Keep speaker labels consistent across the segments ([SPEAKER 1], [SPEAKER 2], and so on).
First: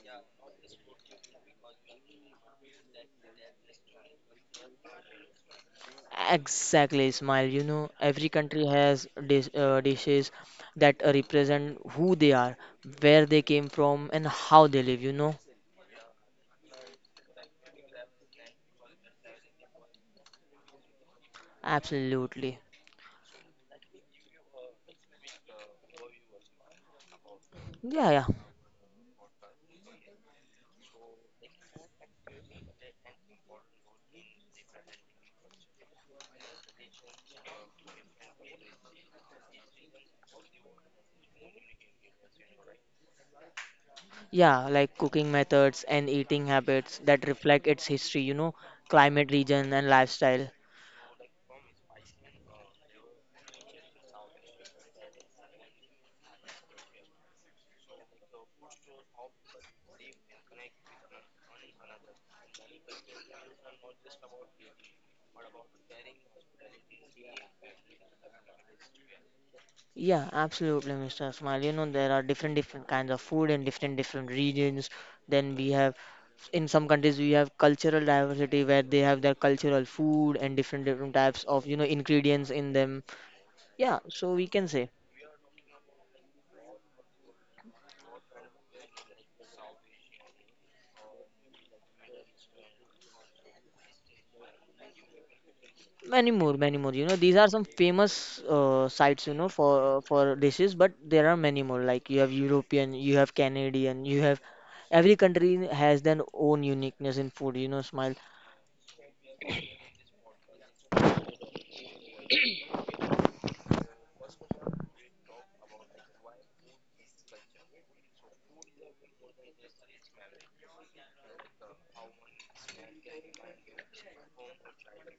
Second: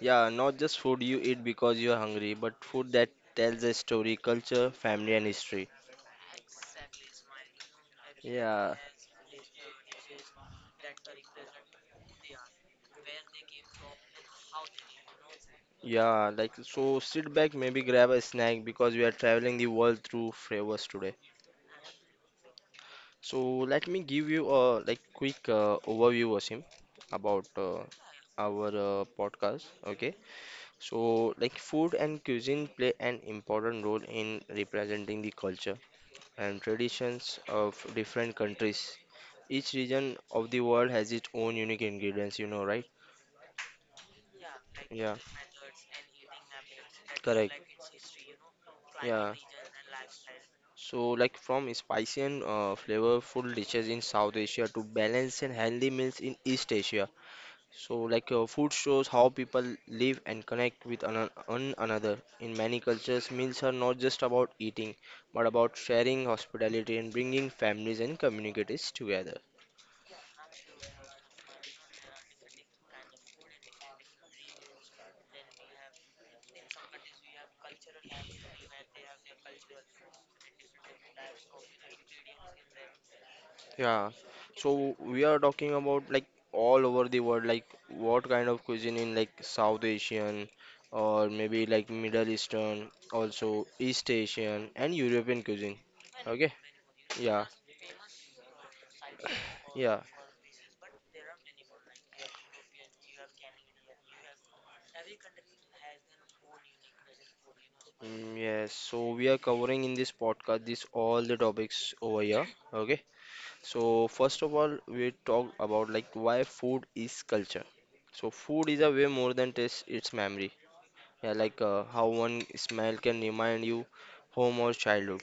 [SPEAKER 1] Yeah, not just food you eat because you are hungry, but food that tells a story, culture, family, and history.
[SPEAKER 2] Exactly, Smile. You know, every country
[SPEAKER 1] Yeah,
[SPEAKER 2] has dishes that represent who they are, where they came from, and how they live.
[SPEAKER 1] so sit back, maybe grab a snack because we are traveling the world through flavors today.
[SPEAKER 2] Absolutely.
[SPEAKER 1] So let me give you a like quick overview, Wasim, about
[SPEAKER 2] Yeah, yeah.
[SPEAKER 1] our podcast. Okay, so like food and cuisine play an important role in representing the culture and traditions of different countries. Each region of the world has its own unique ingredients, you know, right?
[SPEAKER 2] Yeah, like
[SPEAKER 1] Yeah,
[SPEAKER 2] cooking methods and eating habits that
[SPEAKER 1] correct.
[SPEAKER 2] reflect its history, climate,
[SPEAKER 1] Yeah.
[SPEAKER 2] region, and lifestyle.
[SPEAKER 1] So, like from spicy and flavorful dishes in South Asia to balanced and healthy meals in East Asia. So, like food shows how people live and connect with one another. In many cultures, meals are not just about eating, but about sharing hospitality and bringing families and communities together.
[SPEAKER 2] Yeah, absolutely, Mr. Ismail. You know, there are different different kinds of food in different different regions. Then we have, in some countries we have cultural diversity where they have their cultural food and different different types of ingredients in them, yeah,
[SPEAKER 1] Yeah,
[SPEAKER 2] so we can say
[SPEAKER 1] so we are talking about like all over the world, like what kind of cuisine in like South Asian or maybe like Middle Eastern, also East Asian and European cuisine.
[SPEAKER 2] many
[SPEAKER 1] Okay,
[SPEAKER 2] more many more these
[SPEAKER 1] yeah,
[SPEAKER 2] are some famous sites,
[SPEAKER 1] yeah,
[SPEAKER 2] for dishes, but there are many more. Like you have European, you have Canadian, you have every country has their own uniqueness in food, Smile.
[SPEAKER 1] mm, yes. So we are covering in this podcast this all the topics over here. Okay, so first of all, we talk about like why food is culture. So food is a way more than taste, it's memory. Yeah, like how one smell can remind you home or childhood.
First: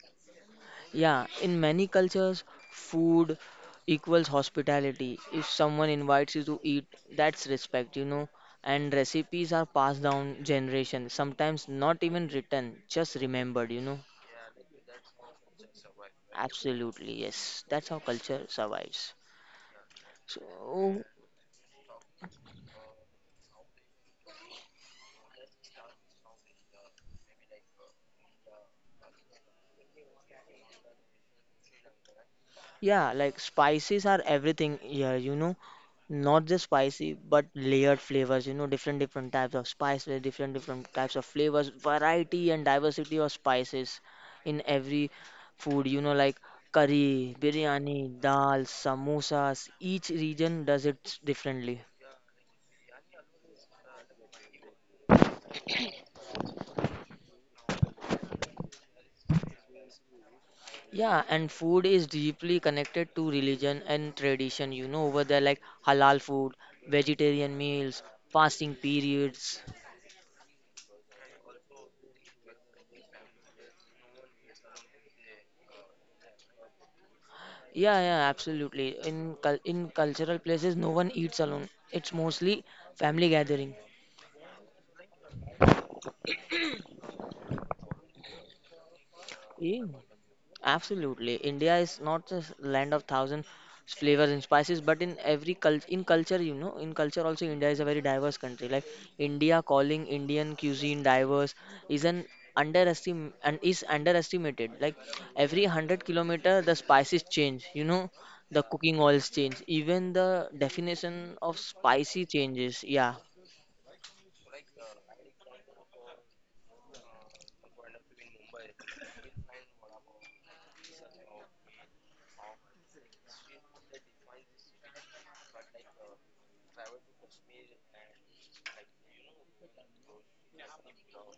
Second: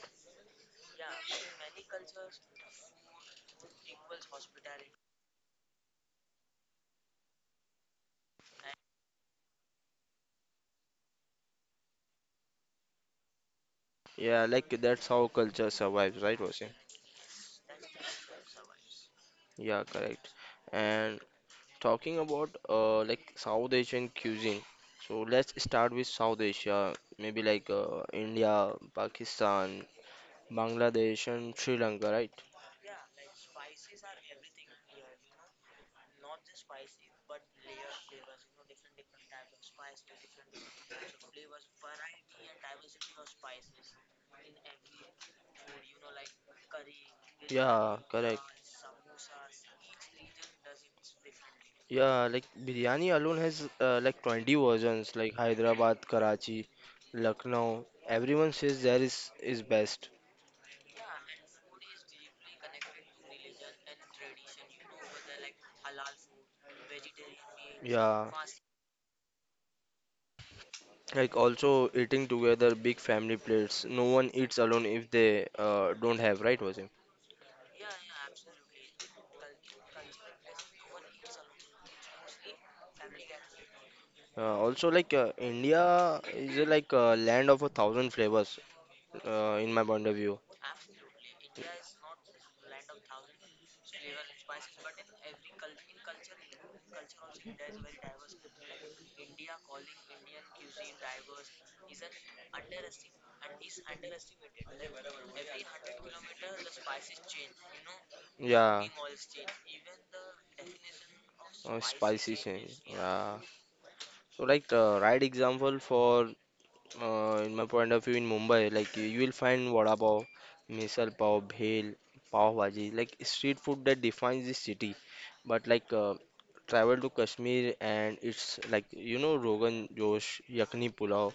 [SPEAKER 2] Yeah, in many cultures, food equals hospitality. If someone invites you to eat, that's respect. And recipes are passed down generation, sometimes not even written, just remembered.
[SPEAKER 1] Yeah, like that's how culture survives, right, Vasim?
[SPEAKER 2] Absolutely, yes. That's how culture survives.
[SPEAKER 1] Yeah, correct.
[SPEAKER 2] So,
[SPEAKER 1] And talking about like South Asian cuisine, so let's start with South Asia, maybe like India, Pakistan, Bangladesh, and Sri Lanka, right?
[SPEAKER 2] yeah, like spices are everything here, not just spicy, but layered flavors, different different types of spices, different different types of flavors, variety and diversity of spices in every food, like curry,
[SPEAKER 1] Yeah,
[SPEAKER 2] biryani,
[SPEAKER 1] correct.
[SPEAKER 2] dal, samosas, each region does it differently.
[SPEAKER 1] Yeah, like biryani alone has like 20 versions like Hyderabad, Karachi, Lucknow. Everyone says there is best.
[SPEAKER 2] Yeah, and food is deeply connected to religion and tradition, over there like halal food, vegetarian meals,
[SPEAKER 1] Yeah.
[SPEAKER 2] fasting periods.
[SPEAKER 1] Like also eating together big family plates. No one eats alone if they don't have, right, Wasim?
[SPEAKER 2] Yeah, yeah, absolutely. In cultural places, no one eats alone. It's mostly family gathering.
[SPEAKER 1] Also like India is like a land of a thousand flavors in
[SPEAKER 2] Yeah,
[SPEAKER 1] my point of view.
[SPEAKER 2] absolutely. India is not just land of thousand flavors and spices, but in every culture, in culture, in culture also India is a very diverse country. Like India calling Indian cuisine diverse is an is underestimated. Like every 100 kilometer, the spices change. You know, the
[SPEAKER 1] Yeah.
[SPEAKER 2] cooking oils change. Even the definition of spicy
[SPEAKER 1] Spicy change,
[SPEAKER 2] changes. Yeah.
[SPEAKER 1] yeah, so like the right example for in my point of view in Mumbai like you will find vada pav, misal pav, bhel pav bhaji, like street food that defines the city, but like travel to Kashmir and it's like you know Rogan Josh, Yakni Pulao,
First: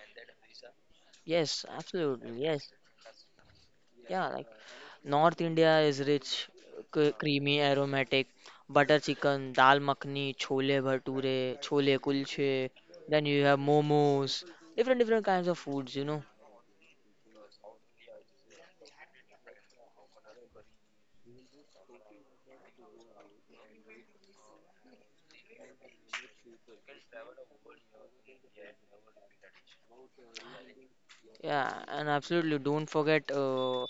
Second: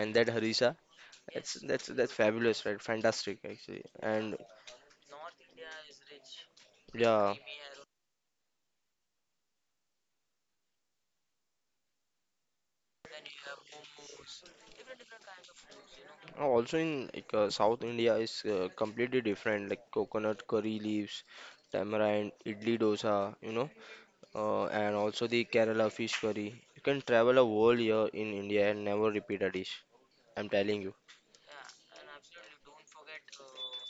[SPEAKER 1] and that harissa. that's
[SPEAKER 2] Yes,
[SPEAKER 1] that's that's
[SPEAKER 2] absolutely.
[SPEAKER 1] fabulous,
[SPEAKER 2] Yes.
[SPEAKER 1] right? Fantastic actually.
[SPEAKER 2] Yeah,
[SPEAKER 1] And
[SPEAKER 2] like North India is rich,
[SPEAKER 1] yeah.
[SPEAKER 2] creamy, aromatic, butter chicken, dal makhani, chole bhature, chole kulche. Then you have momos, different different kinds of foods, you know.
[SPEAKER 1] Also in like South India is completely different, like coconut, curry leaves, tamarind, idli, dosa, you know, and also the Kerala fish curry. You can travel a whole year in India and never repeat a dish. I'm telling you.
[SPEAKER 2] Yeah, and absolutely don't forget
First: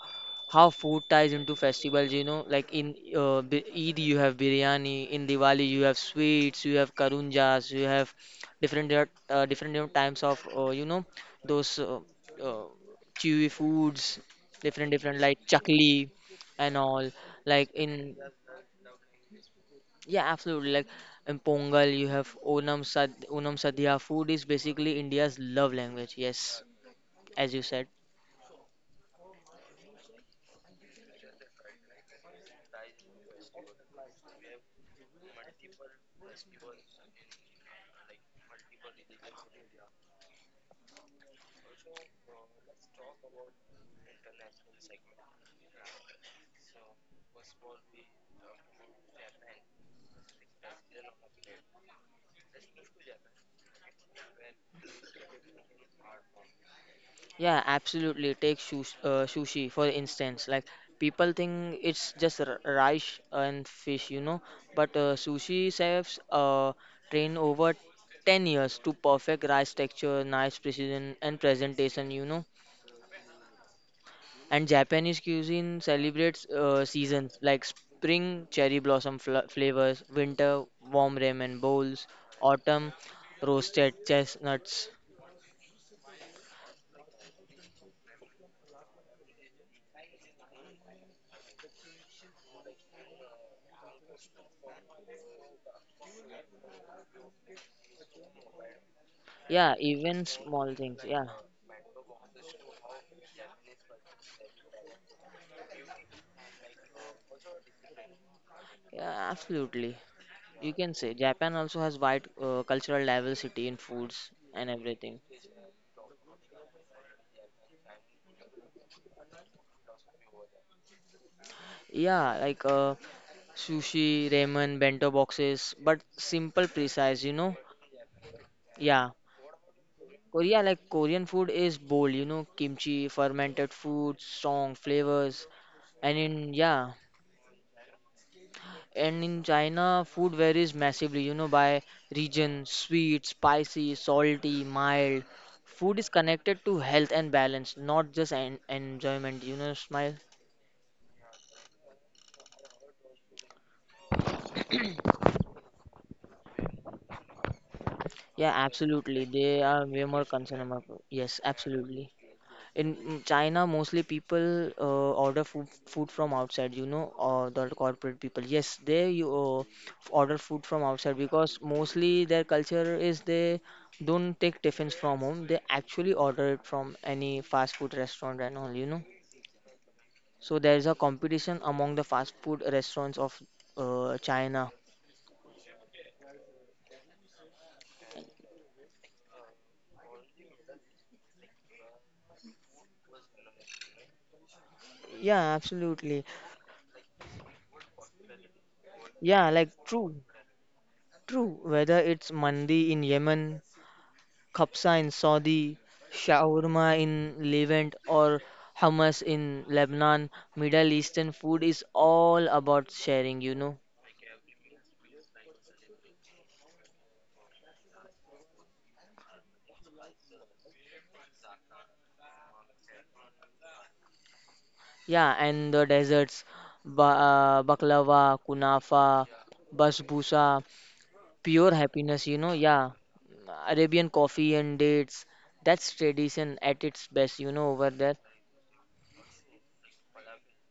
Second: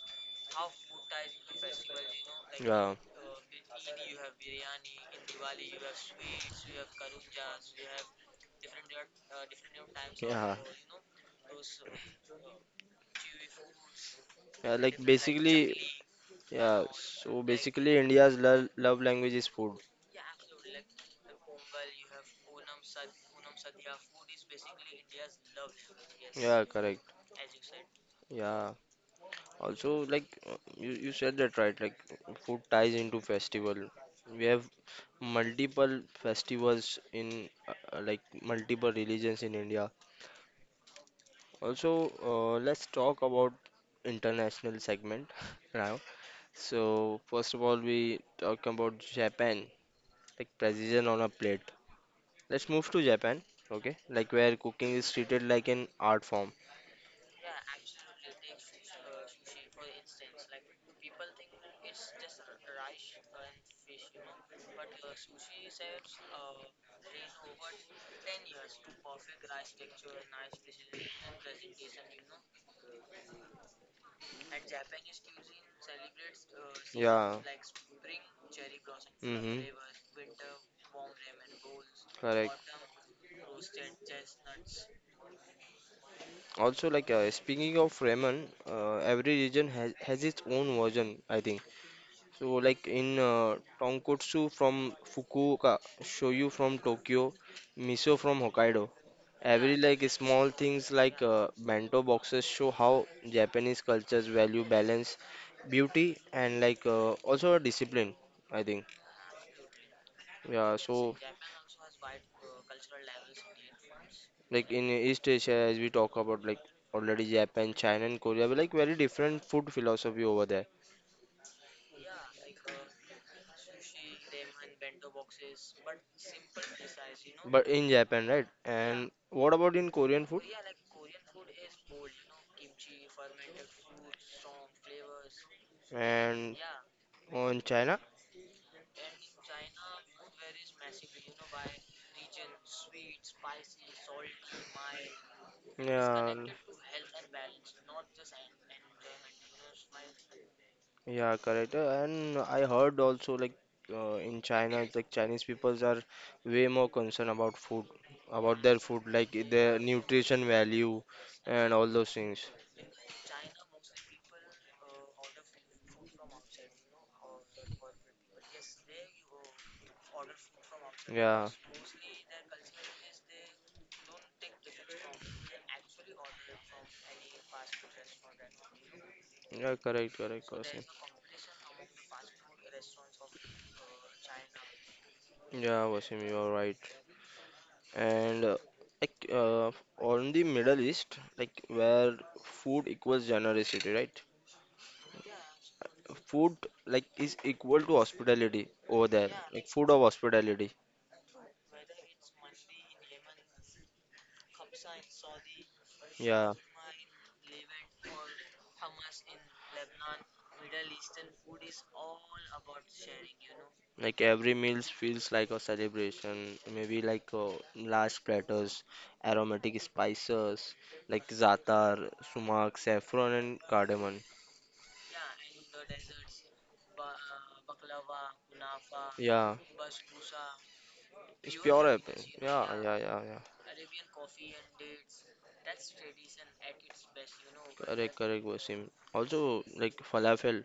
[SPEAKER 2] how food ties into festivals, like in
[SPEAKER 1] Yeah,
[SPEAKER 2] Eid you have biryani, in Diwali you have sweets, you have karunjas, you have different different types of
[SPEAKER 1] yeah,
[SPEAKER 2] those uh, chewy foods,
[SPEAKER 1] yeah.
[SPEAKER 2] different
[SPEAKER 1] Like
[SPEAKER 2] different like
[SPEAKER 1] basically,
[SPEAKER 2] chakli and
[SPEAKER 1] yeah.
[SPEAKER 2] all.
[SPEAKER 1] So
[SPEAKER 2] Like
[SPEAKER 1] basically,
[SPEAKER 2] in
[SPEAKER 1] India's lo love language is food.
[SPEAKER 2] Yeah, absolutely, like in Pongal you have Onam Sadhya. Food is basically India's love language. Yes,
[SPEAKER 1] Yeah, correct.
[SPEAKER 2] as you said.
[SPEAKER 1] Yeah. Also, like you said that right, like food ties into festival. We have multiple festivals in like multiple religions in India. Also, let's talk about international segment now. So first of all, we talk about Japan, like precision on a plate. Let's move to Japan, okay? Like where cooking is treated like an art form.
[SPEAKER 2] Yeah, absolutely. Take sushi, for instance. Like, people think it's just rice and fish, you know, but sushi chefs train over 10 years to perfect rice texture, nice precision, and presentation, you know. And Japanese cuisine celebrates
[SPEAKER 1] Yeah.
[SPEAKER 2] seasons like spring cherry blossom
[SPEAKER 1] Mm-hmm.
[SPEAKER 2] flavors, winter warm ramen bowls,
[SPEAKER 1] Correct.
[SPEAKER 2] autumn roasted chestnuts.
[SPEAKER 1] Also, like speaking of ramen, every region has its own version, I think. So, like in tonkotsu from Fukuoka, shoyu from Tokyo, miso from Hokkaido.
[SPEAKER 2] Yeah,
[SPEAKER 1] Every like
[SPEAKER 2] even
[SPEAKER 1] small
[SPEAKER 2] small
[SPEAKER 1] things
[SPEAKER 2] things.
[SPEAKER 1] like
[SPEAKER 2] Yeah,
[SPEAKER 1] bento boxes show how Japanese cultures value balance, beauty, and like also discipline, I think.
[SPEAKER 2] yeah, absolutely. You
[SPEAKER 1] Yeah,
[SPEAKER 2] can say
[SPEAKER 1] so
[SPEAKER 2] Japan also has wide cultural diversity in foods and
[SPEAKER 1] like in
[SPEAKER 2] everything.
[SPEAKER 1] East Asia, as we talk about like already Japan, China, and Korea, we like very different food philosophy over there.
[SPEAKER 2] Yeah, like sushi, ramen, bento boxes, but simple, precise, you know.
[SPEAKER 1] But in Japan, right?
[SPEAKER 2] Yeah.
[SPEAKER 1] And what about in Korean food?
[SPEAKER 2] Korea, like Korean food is bold, you know, kimchi, fermented food, strong flavors. And in,
[SPEAKER 1] And
[SPEAKER 2] yeah,
[SPEAKER 1] on China?
[SPEAKER 2] and in China, food varies massively, you know, by region, sweet, spicy, salty, mild. Food is
[SPEAKER 1] Yeah.
[SPEAKER 2] connected to health and balance, not just en enjoyment, you know, Smile.
[SPEAKER 1] Yeah, correct. And I heard also like in China, like Chinese peoples are way more concerned about food,
[SPEAKER 2] Yeah,
[SPEAKER 1] about their food,
[SPEAKER 2] absolutely.
[SPEAKER 1] like
[SPEAKER 2] They
[SPEAKER 1] their
[SPEAKER 2] are way more
[SPEAKER 1] nutrition
[SPEAKER 2] concerned about.
[SPEAKER 1] value
[SPEAKER 2] Yes,
[SPEAKER 1] and all those
[SPEAKER 2] absolutely.
[SPEAKER 1] things.
[SPEAKER 2] In China, mostly people order food from outside. You know, the corporate people. Yes, they you order food from outside
[SPEAKER 1] Yeah,
[SPEAKER 2] because mostly their culture is they don't take tiffins from home. They actually order it from any fast food restaurant and all. You know,
[SPEAKER 1] yeah, correct, correct,
[SPEAKER 2] so there
[SPEAKER 1] Wasim.
[SPEAKER 2] is a competition among the fast food restaurants of China.
[SPEAKER 1] Yeah, Wasim, you are right. And like on the Middle East, like where food equals generosity, right?
[SPEAKER 2] Yeah, absolutely.
[SPEAKER 1] Food like is equal to hospitality over there,
[SPEAKER 2] Yeah,
[SPEAKER 1] like
[SPEAKER 2] like
[SPEAKER 1] food of
[SPEAKER 2] true.
[SPEAKER 1] hospitality.
[SPEAKER 2] True, whether it's mandi in Yemen, khabsa in Saudi,
[SPEAKER 1] Yeah.
[SPEAKER 2] shawarma in Levant, or hummus in Lebanon, Middle Eastern food is all about sharing, you know.
[SPEAKER 1] Like every meal feels like a celebration. Maybe like large platters, aromatic spices like za'atar, sumac, saffron, and cardamom.
[SPEAKER 2] Yeah, and the desserts, ba baklava, kunafa,
[SPEAKER 1] Yeah,
[SPEAKER 2] basbousa,
[SPEAKER 1] it's
[SPEAKER 2] pure
[SPEAKER 1] pure apple.
[SPEAKER 2] happiness, you know.
[SPEAKER 1] Yeah,
[SPEAKER 2] Yeah,
[SPEAKER 1] yeah, yeah, yeah.
[SPEAKER 2] Arabian coffee and dates, that's tradition at its best, you know, over there.
[SPEAKER 1] Correct, correct, Wasim. Also, like falafel,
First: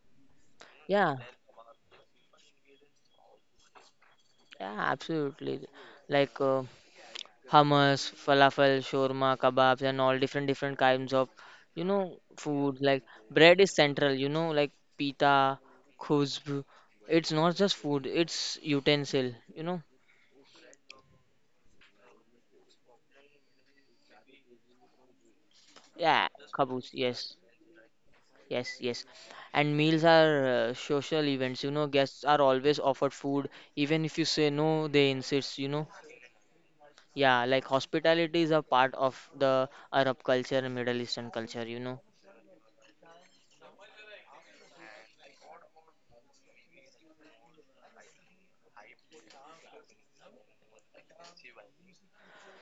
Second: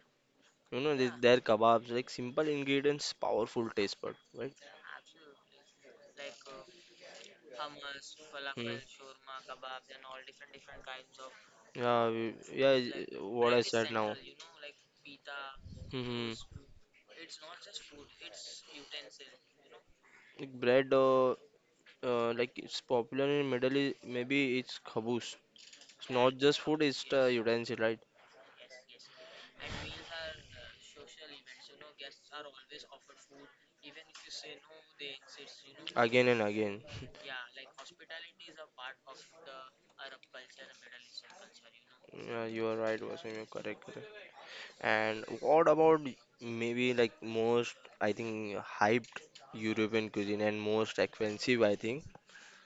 [SPEAKER 1] you know, they,
[SPEAKER 2] Yeah,
[SPEAKER 1] their kebabs, like simple ingredients, powerful taste bud, right?
[SPEAKER 2] yeah, absolutely. Like hummus, falafel,
[SPEAKER 1] Hmm.
[SPEAKER 2] shawarma, kebabs, and all different different kinds of
[SPEAKER 1] Yeah, we- yeah,
[SPEAKER 2] food. Like
[SPEAKER 1] is- what I
[SPEAKER 2] bread is
[SPEAKER 1] said now.
[SPEAKER 2] central. You know, like pita,
[SPEAKER 1] Hmm.
[SPEAKER 2] khusb. It's not just food. It's utensil. You know.
[SPEAKER 1] Like bread, like it's popular in Middle East. Maybe it's khabus. It's correct, not
[SPEAKER 2] Yeah,
[SPEAKER 1] Correct. Just food; kabus,
[SPEAKER 2] kabus.
[SPEAKER 1] it's the, yes,
[SPEAKER 2] Yes,
[SPEAKER 1] utensil, right?
[SPEAKER 2] yes, yes. And meals are social events. You know, guests are always offered food, even if you say no, they insist. You know.
[SPEAKER 1] Again and again.
[SPEAKER 2] Yeah, like hospitality is a part of the Arab culture and Middle Eastern culture. You know.
[SPEAKER 1] Yeah, you are right, Wasim. You're correct, correct. And what about maybe like most, I think, hyped European cuisine and most expensive, I think.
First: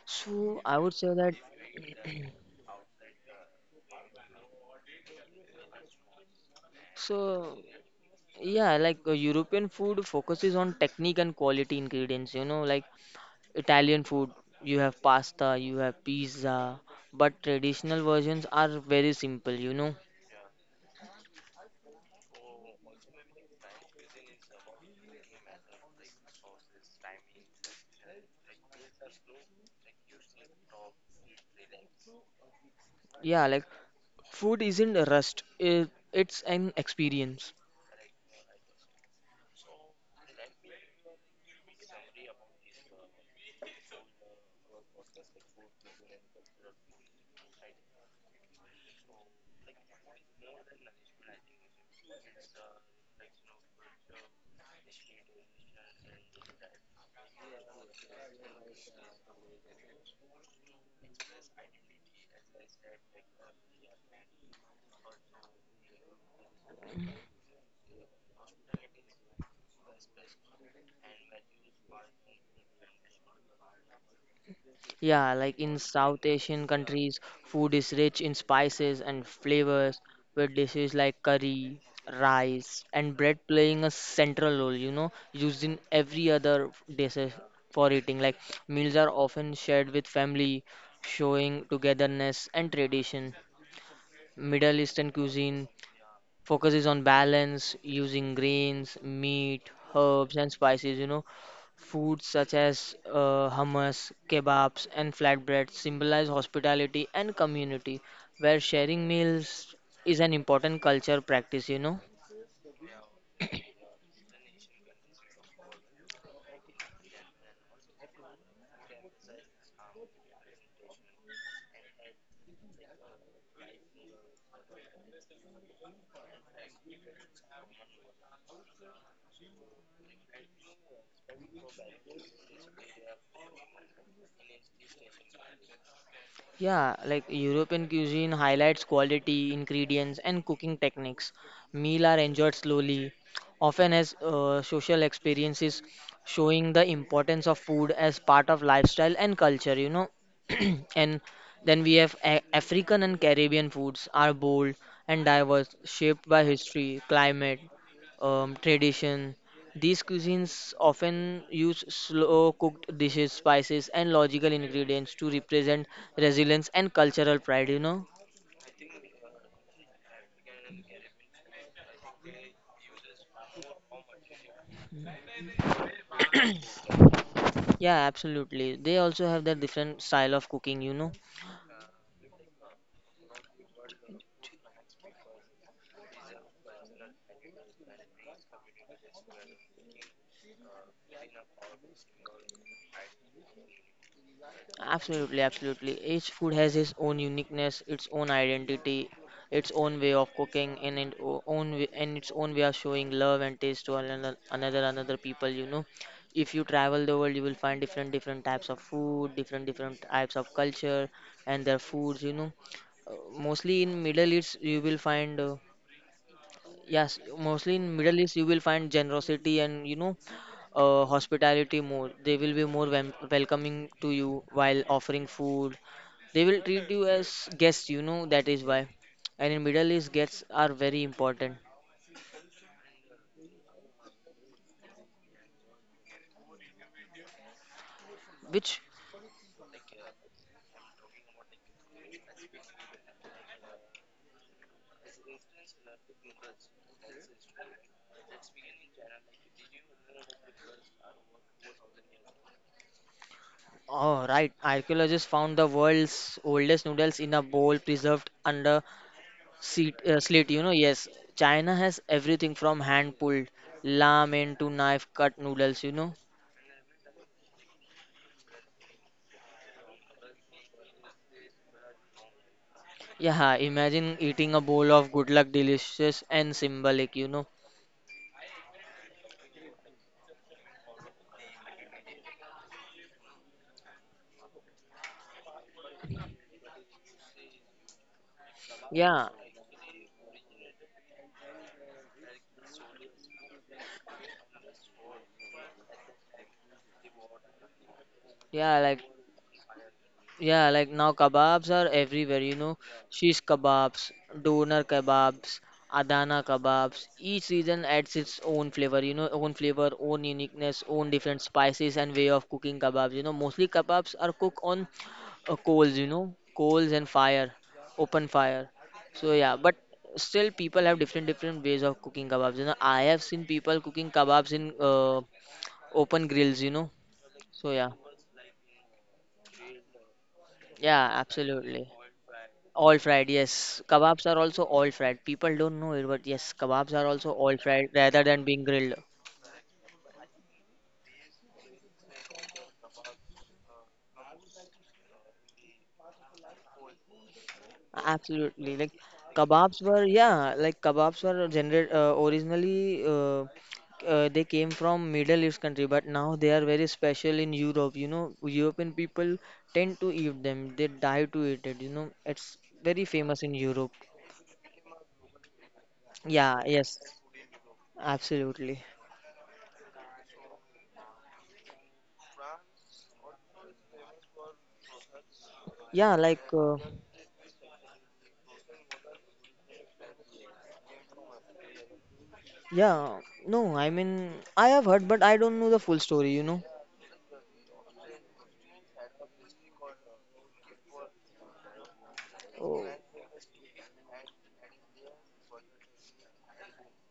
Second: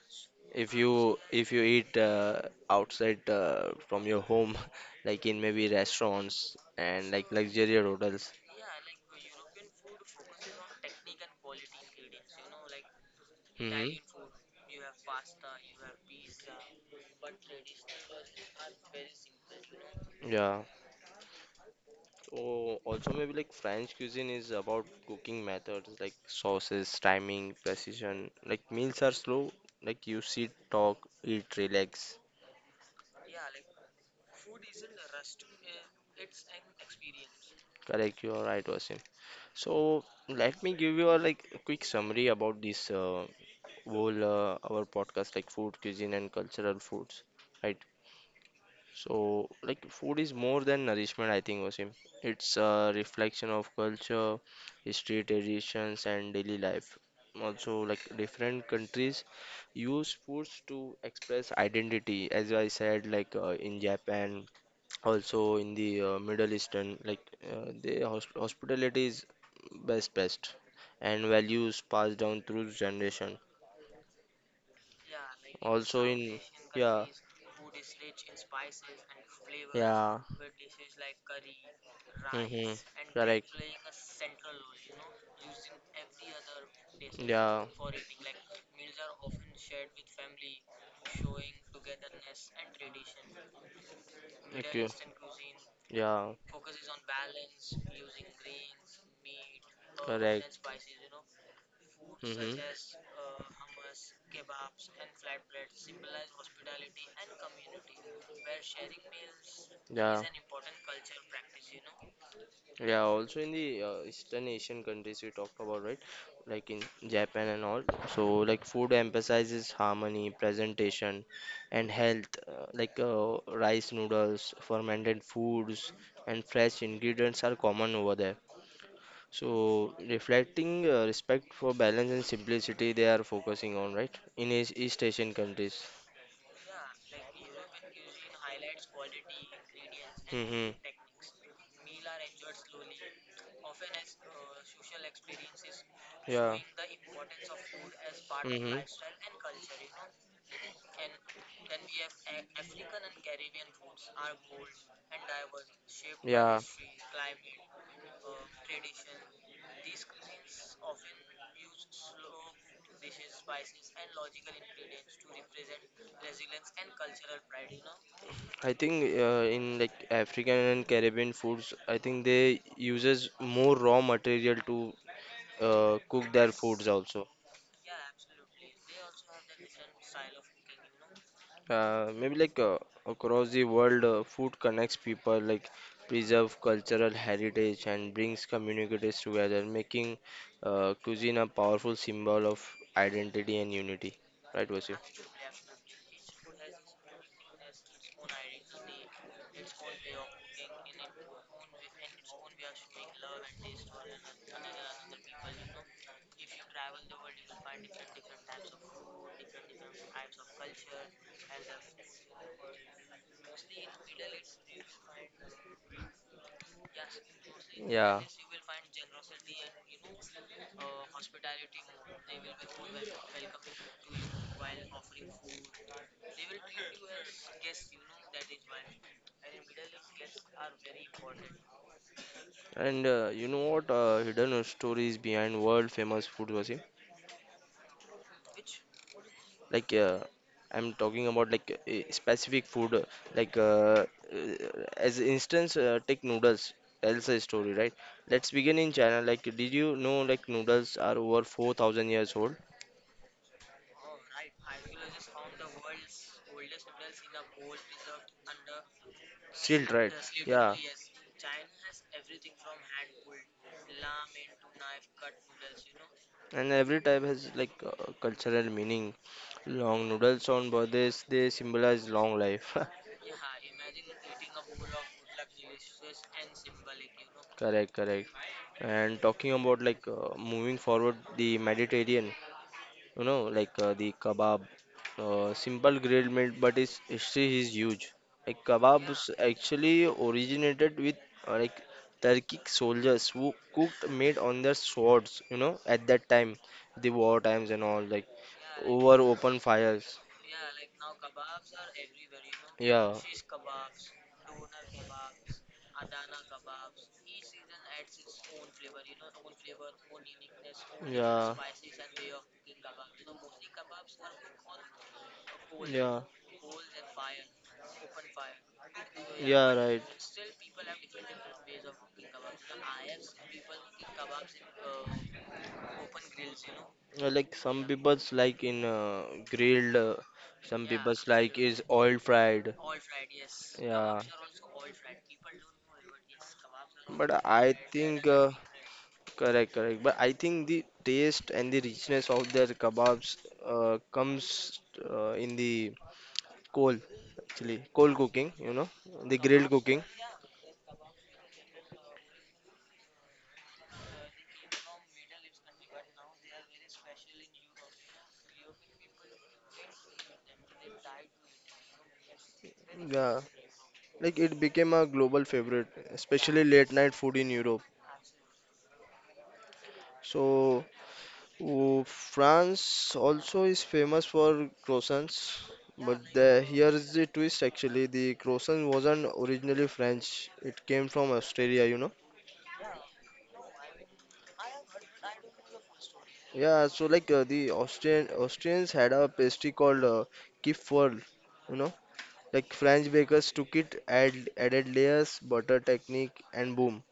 [SPEAKER 2] So
[SPEAKER 1] If
[SPEAKER 2] I would say
[SPEAKER 1] you
[SPEAKER 2] that.
[SPEAKER 1] if you eat outside from your home, like in maybe restaurants and like
[SPEAKER 2] So
[SPEAKER 1] luxurious hotels.
[SPEAKER 2] Yeah, like European food focuses on technique and quality ingredients. You know, like Italian
[SPEAKER 1] Mm-hmm.
[SPEAKER 2] food, you have pasta, you have pizza, but traditional versions are very simple, you know.
[SPEAKER 1] Yeah. Oh, also maybe like French cuisine is about cooking methods like sauces, timing, precision. Like meals are slow. Like you sit, talk, eat, relax.
[SPEAKER 2] Yeah, like food isn't a rust, it's an experience.
[SPEAKER 1] Correct, you are right, Wasim. So let me give you a like a quick summary about this whole our podcast like food, cuisine, and cultural foods, right? So, like, food is more than nourishment, I think, Wasim. It's a reflection of culture, history, traditions, and daily life. Also, like, different countries use foods to express identity, as I said, like, in Japan, also in the Middle Eastern, like, the hospitality is best, best, and values passed down through generation.
[SPEAKER 2] Yeah, like in South Asian countries, food is rich in spices and flavors, with dishes like curry, rice, and bread playing a central role, you know, used in every other dishes for eating. Like meals are often shared with family, showing togetherness and tradition. Middle Eastern cuisine
[SPEAKER 1] Yeah.
[SPEAKER 2] focuses on balance using grains, meat, herbs, and spices. You know, foods
[SPEAKER 1] Hmm.
[SPEAKER 2] such as hummus, kebabs, and flatbreads symbolize hospitality and community, where sharing meals is
[SPEAKER 1] Yeah.
[SPEAKER 2] an important culture practice. You know.
[SPEAKER 1] Yeah, also in the Eastern Asian countries we talked about, right? Like in Japan and all. So, like, food emphasizes harmony, presentation, and health. Like, rice, noodles, fermented foods, and fresh ingredients are common over there. So reflecting respect for balance and simplicity they are focusing on, right? In East, East Asian countries.
[SPEAKER 2] Yeah, like European cuisine highlights quality, ingredients, and
[SPEAKER 1] Hmm.
[SPEAKER 2] cooking techniques. Meals are enjoyed slowly, often as social experiences,
[SPEAKER 1] Yeah.
[SPEAKER 2] showing the importance of food as part of
[SPEAKER 1] Hmm.
[SPEAKER 2] lifestyle and culture, you know. And then we have African and Caribbean foods are bold and diverse, shaped by
[SPEAKER 1] Yeah.
[SPEAKER 2] history, climate, tradition, these cuisines often use slow cooked dishes, spices, and logical ingredients to represent resilience and cultural pride, you know?
[SPEAKER 1] I think in like African and Caribbean foods, I think they uses more raw material to cook their foods also.
[SPEAKER 2] Yeah, absolutely. They also have their different style of cooking, you know?
[SPEAKER 1] Maybe like across the world, food connects people, like preserve cultural heritage and brings communities together, making cuisine a powerful symbol of identity and unity. Right, Vasu?
[SPEAKER 2] Absolutely, absolutely. Each food has its own uniqueness, its own identity, its own way of cooking, and its own way, and its own way of showing love and taste to another, another, another people. You know, if you travel the world, you will find different, different types of food, different, different types of culture and their foods. You know, Uh, mostly in Middle East, you will find Yes, mostly in Middle East you will find generosity and hospitality more. They will be more welcoming to you while offering food. They will treat you as guests, you know, that is why. And in Middle East, guests are very important.
[SPEAKER 1] And you know what? Hidden stories behind world famous food was
[SPEAKER 2] Which,
[SPEAKER 1] like I'm talking about like a specific food like uh, as instance, take noodles tells a story, right? Let's begin in China. Like did you know like noodles are over 4,000 years old?
[SPEAKER 2] oh right, archaeologists found the world's oldest noodles in a bowl preserved under
[SPEAKER 1] Still,
[SPEAKER 2] seat,
[SPEAKER 1] right?
[SPEAKER 2] slit, you know,
[SPEAKER 1] Yeah,
[SPEAKER 2] yes. China has everything from hand pulled ramen to knife cut noodles, you know.
[SPEAKER 1] and every type has like cultural meaning. Long noodles on birthdays, they symbolize long life.
[SPEAKER 2] Yeah, imagine eating a bowl of good luck delicious and symbolic, you know.
[SPEAKER 1] Correct, correct. And talking about like moving forward, the Mediterranean, you know, like the kebab, simple grilled meat, but its history is huge. Like
[SPEAKER 2] Yeah,
[SPEAKER 1] kebabs actually originated with like Turkic soldiers who cooked meat on their swords, you know, at that time, the war times and all, like
[SPEAKER 2] yeah, like
[SPEAKER 1] over open fires.
[SPEAKER 2] Yeah, like now kebabs are everywhere, you know.
[SPEAKER 1] Yeah.
[SPEAKER 2] Shish kebabs, doner kebabs, Adana kebabs. Each region adds its own flavor, you know, own flavor, own uniqueness, own different
[SPEAKER 1] Yeah.
[SPEAKER 2] spices and way of cooking kebabs. You know, mostly kebabs are cooked on coals, you
[SPEAKER 1] Yeah.
[SPEAKER 2] know, coals and fire, open fire. So yeah, but
[SPEAKER 1] Yeah, right.
[SPEAKER 2] still people have different different ways of cooking kebabs. You know, I have seen people cooking kebabs in open grills, you know.
[SPEAKER 1] Like
[SPEAKER 2] So
[SPEAKER 1] some
[SPEAKER 2] yeah,
[SPEAKER 1] people's like in grilled, some
[SPEAKER 2] yeah,
[SPEAKER 1] people's like is
[SPEAKER 2] absolutely.
[SPEAKER 1] oil fried.
[SPEAKER 2] All fried, yes.
[SPEAKER 1] Yeah.
[SPEAKER 2] Kebabs are also all fried. People don't know it, but yes, kebabs are
[SPEAKER 1] But
[SPEAKER 2] also all
[SPEAKER 1] I
[SPEAKER 2] fried rather
[SPEAKER 1] think
[SPEAKER 2] than being grilled.
[SPEAKER 1] correct, correct. But I think the taste and the richness of their kebabs comes in the coal, actually coal cooking, you
[SPEAKER 2] Absolutely.
[SPEAKER 1] know,
[SPEAKER 2] Like
[SPEAKER 1] the grilled
[SPEAKER 2] kebabs
[SPEAKER 1] cooking.
[SPEAKER 2] were, yeah, like kebabs were generated originally, they came from Middle East country, but now they are very special in Europe. You know, European people tend to eat them. They die to eat it. You know, it's very
[SPEAKER 1] Yeah,
[SPEAKER 2] famous in Europe.
[SPEAKER 1] like it became a global favorite,
[SPEAKER 2] Yeah,
[SPEAKER 1] especially late
[SPEAKER 2] yes,
[SPEAKER 1] night food in Europe.
[SPEAKER 2] absolutely.
[SPEAKER 1] So oh, France also is famous for croissants,
[SPEAKER 2] Yeah,
[SPEAKER 1] but
[SPEAKER 2] like
[SPEAKER 1] the,
[SPEAKER 2] uh,
[SPEAKER 1] here is the twist, actually the croissant wasn't originally French, it came from Australia, you know.
[SPEAKER 2] Yeah, no, I mean, I have heard, but I don't know the full story, you know.
[SPEAKER 1] Yeah, so like the Austrians had a pastry called kipferl, you know. Like
[SPEAKER 2] Oh,
[SPEAKER 1] French bakers took it, added layers, butter technique, and boom,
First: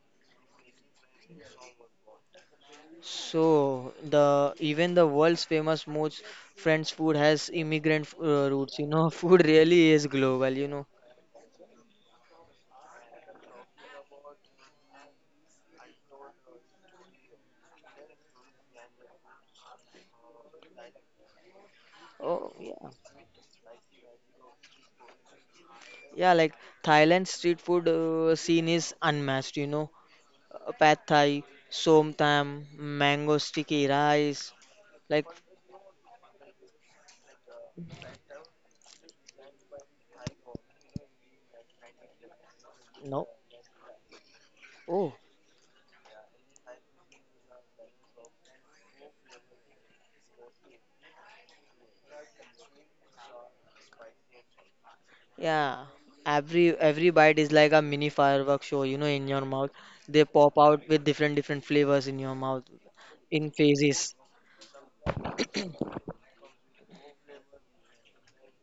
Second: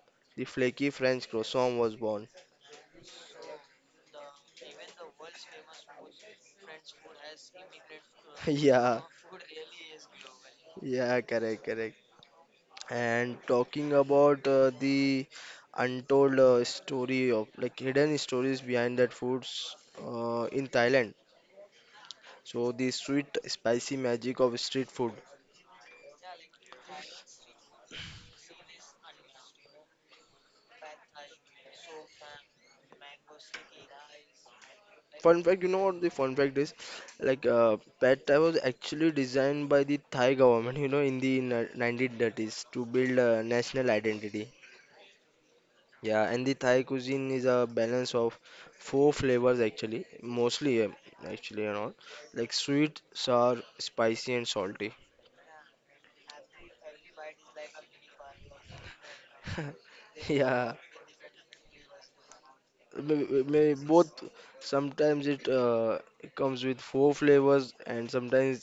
[SPEAKER 1] the flaky French croissant was born.
[SPEAKER 2] So the even the world's famous most French food has immigrant roots, you
[SPEAKER 1] Yeah,
[SPEAKER 2] know. Food really is global, you know.
[SPEAKER 1] yeah, correct, correct. And talking about the untold story of like hidden stories behind that foods in Thailand.
[SPEAKER 2] Oh,
[SPEAKER 1] So
[SPEAKER 2] yeah.
[SPEAKER 1] the sweet, spicy magic of street food.
[SPEAKER 2] Yeah, like Thailand street food scene is unmatched, you know. Pad Thai, Som Tam, mango sticky rice, like
[SPEAKER 1] Fun fact, you know what the fun fact is? Like, Pad Thai was actually designed by the Thai government, you know, in the 1930s to build
[SPEAKER 2] no.
[SPEAKER 1] a national identity.
[SPEAKER 2] Oh.
[SPEAKER 1] Yeah, and the Thai cuisine is a balance of four flavors actually, mostly actually and all, like sweet, sour, spicy, and salty.
[SPEAKER 2] Yeah, every bite is like a mini firework show, you know, in your mouth. They pop
[SPEAKER 1] Yeah,
[SPEAKER 2] out with different different flavors in your mouth in
[SPEAKER 1] may both.
[SPEAKER 2] phases.
[SPEAKER 1] Sometimes it comes with four flavors, and sometimes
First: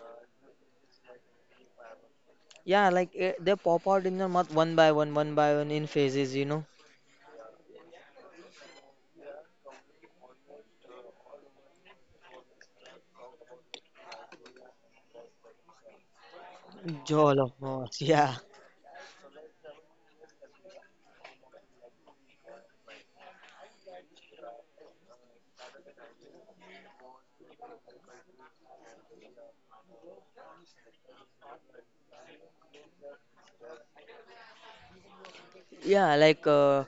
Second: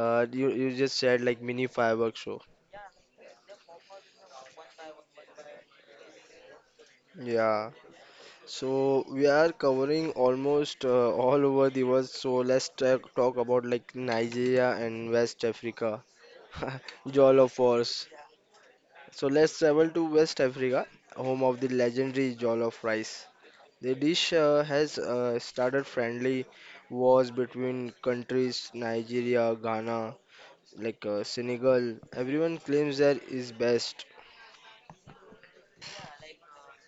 [SPEAKER 1] you just said like mini fireworks show.
[SPEAKER 2] Yeah, like they pop out in your mouth one by one in phases, you know.
[SPEAKER 1] Yeah. So we are covering almost all over the world. So let's talk about like Nigeria and West Africa.
[SPEAKER 2] Jollof,
[SPEAKER 1] Jollof Wars.
[SPEAKER 2] yeah.
[SPEAKER 1] So let's travel to West Africa, home of the legendary Jollof rice. The dish has started friendly wars between countries Nigeria, Ghana, like Senegal. Everyone claims that is best.
[SPEAKER 2] Yeah, like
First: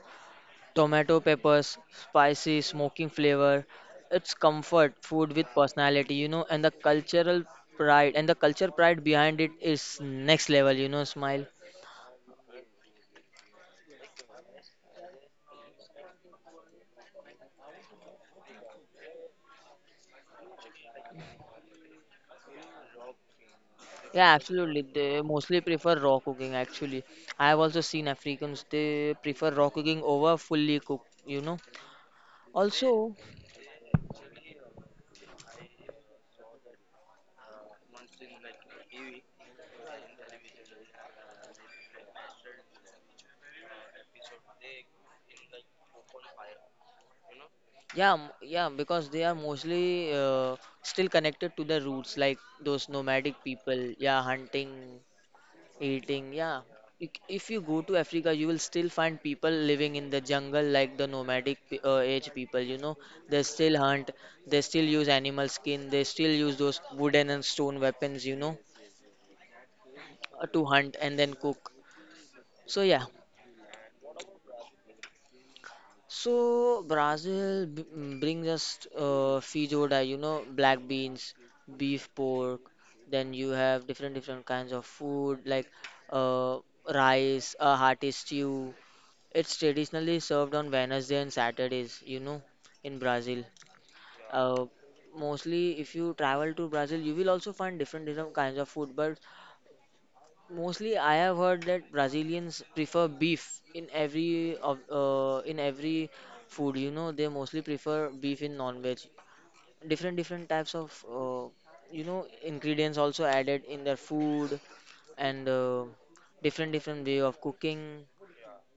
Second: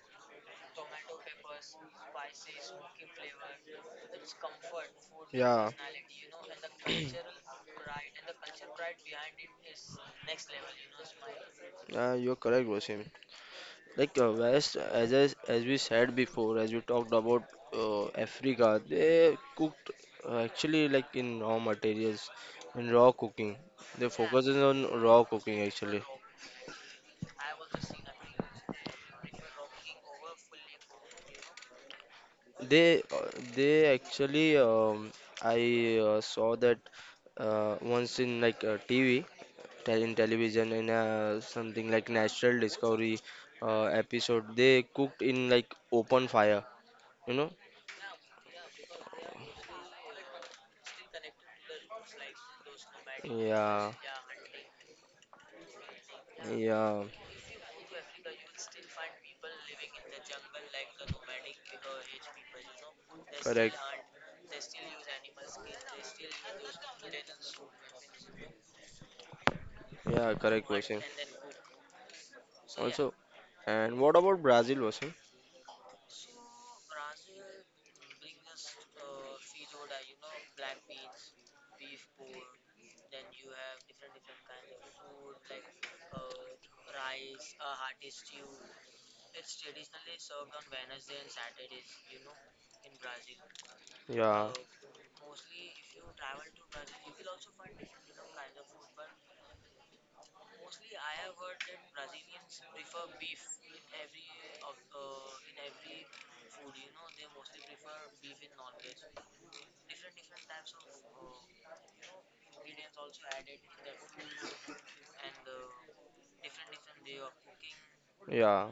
[SPEAKER 2] tomato peppers, spicy, smoking flavor. It's comfort food with
[SPEAKER 1] Yeah.
[SPEAKER 2] personality, you know, and the cultural pride and the culture pride behind it is next level, you know, Smile.
[SPEAKER 1] Yeah, you're correct, Wasim. Like West, as I, as we said before, as we talked about Africa, they cooked actually like in raw materials, in raw cooking. They, yeah,
[SPEAKER 2] Yeah,
[SPEAKER 1] focus is
[SPEAKER 2] absolutely.
[SPEAKER 1] on
[SPEAKER 2] They
[SPEAKER 1] raw
[SPEAKER 2] mostly
[SPEAKER 1] cooking
[SPEAKER 2] prefer
[SPEAKER 1] actually.
[SPEAKER 2] raw cooking actually. I have also seen Africans they prefer raw cooking over fully cooked, you know.
[SPEAKER 1] They
[SPEAKER 2] Also,
[SPEAKER 1] uh, they actually I saw that once in like TV. In television in something like National Discovery episode. They cooked in like open fire, you know?
[SPEAKER 2] yeah, yeah, because they are mostly still connected to the roots, like those nomadic people,
[SPEAKER 1] Yeah,
[SPEAKER 2] yeah, hunting, eating, yeah.
[SPEAKER 1] yeah,
[SPEAKER 2] If you go to Africa, you will still find people living in the jungle like the age people, you know. They still
[SPEAKER 1] correct.
[SPEAKER 2] hunt, they still use animal skin, they still use those wooden and stone weapons, you know
[SPEAKER 1] Yeah,
[SPEAKER 2] to
[SPEAKER 1] correct
[SPEAKER 2] hunt
[SPEAKER 1] question.
[SPEAKER 2] and then cook. So yeah,
[SPEAKER 1] Also, and what about Brazil, Wasim?
[SPEAKER 2] so Brazil brings us feijoada, you know, black beans, beef, pork. Then you have different different kinds of food like uh, rice, a hearty stew. It's traditionally served on Wednesday and Saturdays, you know, in Brazil.
[SPEAKER 1] Yeah,
[SPEAKER 2] Uh, mostly, if you travel to Brazil, you will also find different different kinds of food, but mostly, I have heard that Brazilians prefer beef in every of in every food. You know, they mostly prefer beef in non-veg. Different different types of you know ingredients also added in their food and different different way of cooking.
[SPEAKER 1] yeah.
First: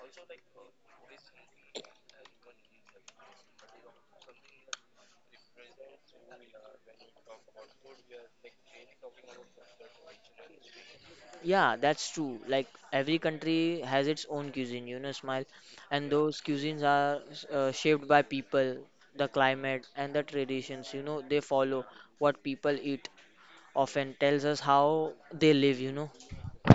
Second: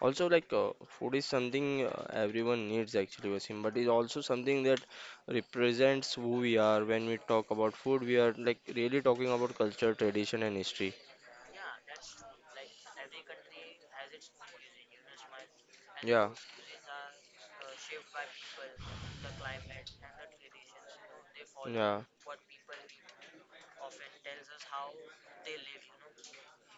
[SPEAKER 1] Also, like food is something everyone needs actually, Wasim, but it's also something that represents who we are. When we talk about food, we are like really talking about culture, tradition, and history.
[SPEAKER 2] Yeah, that's true. Like every country has its own cuisine. You know, smile, and
[SPEAKER 1] Yeah,
[SPEAKER 2] those cuisines are shaped by people, the climate, and the traditions. You know, they follow
[SPEAKER 1] yeah.
[SPEAKER 2] what people eat often tells us how they live, you know.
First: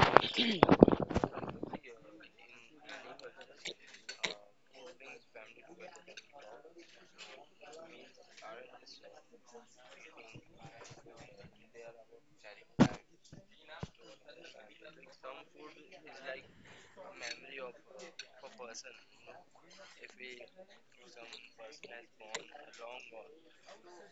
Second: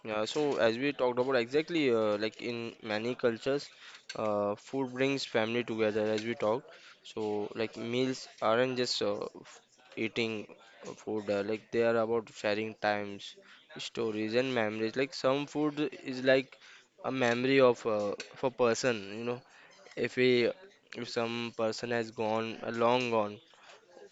[SPEAKER 1] Yeah, so as we talked about exactly, like in many cultures, food brings family together as we talked. So like meals aren't just eating food, like they are about sharing times, stories and memories. Like some food is like a memory of a person, you know. If we if some person has gone long gone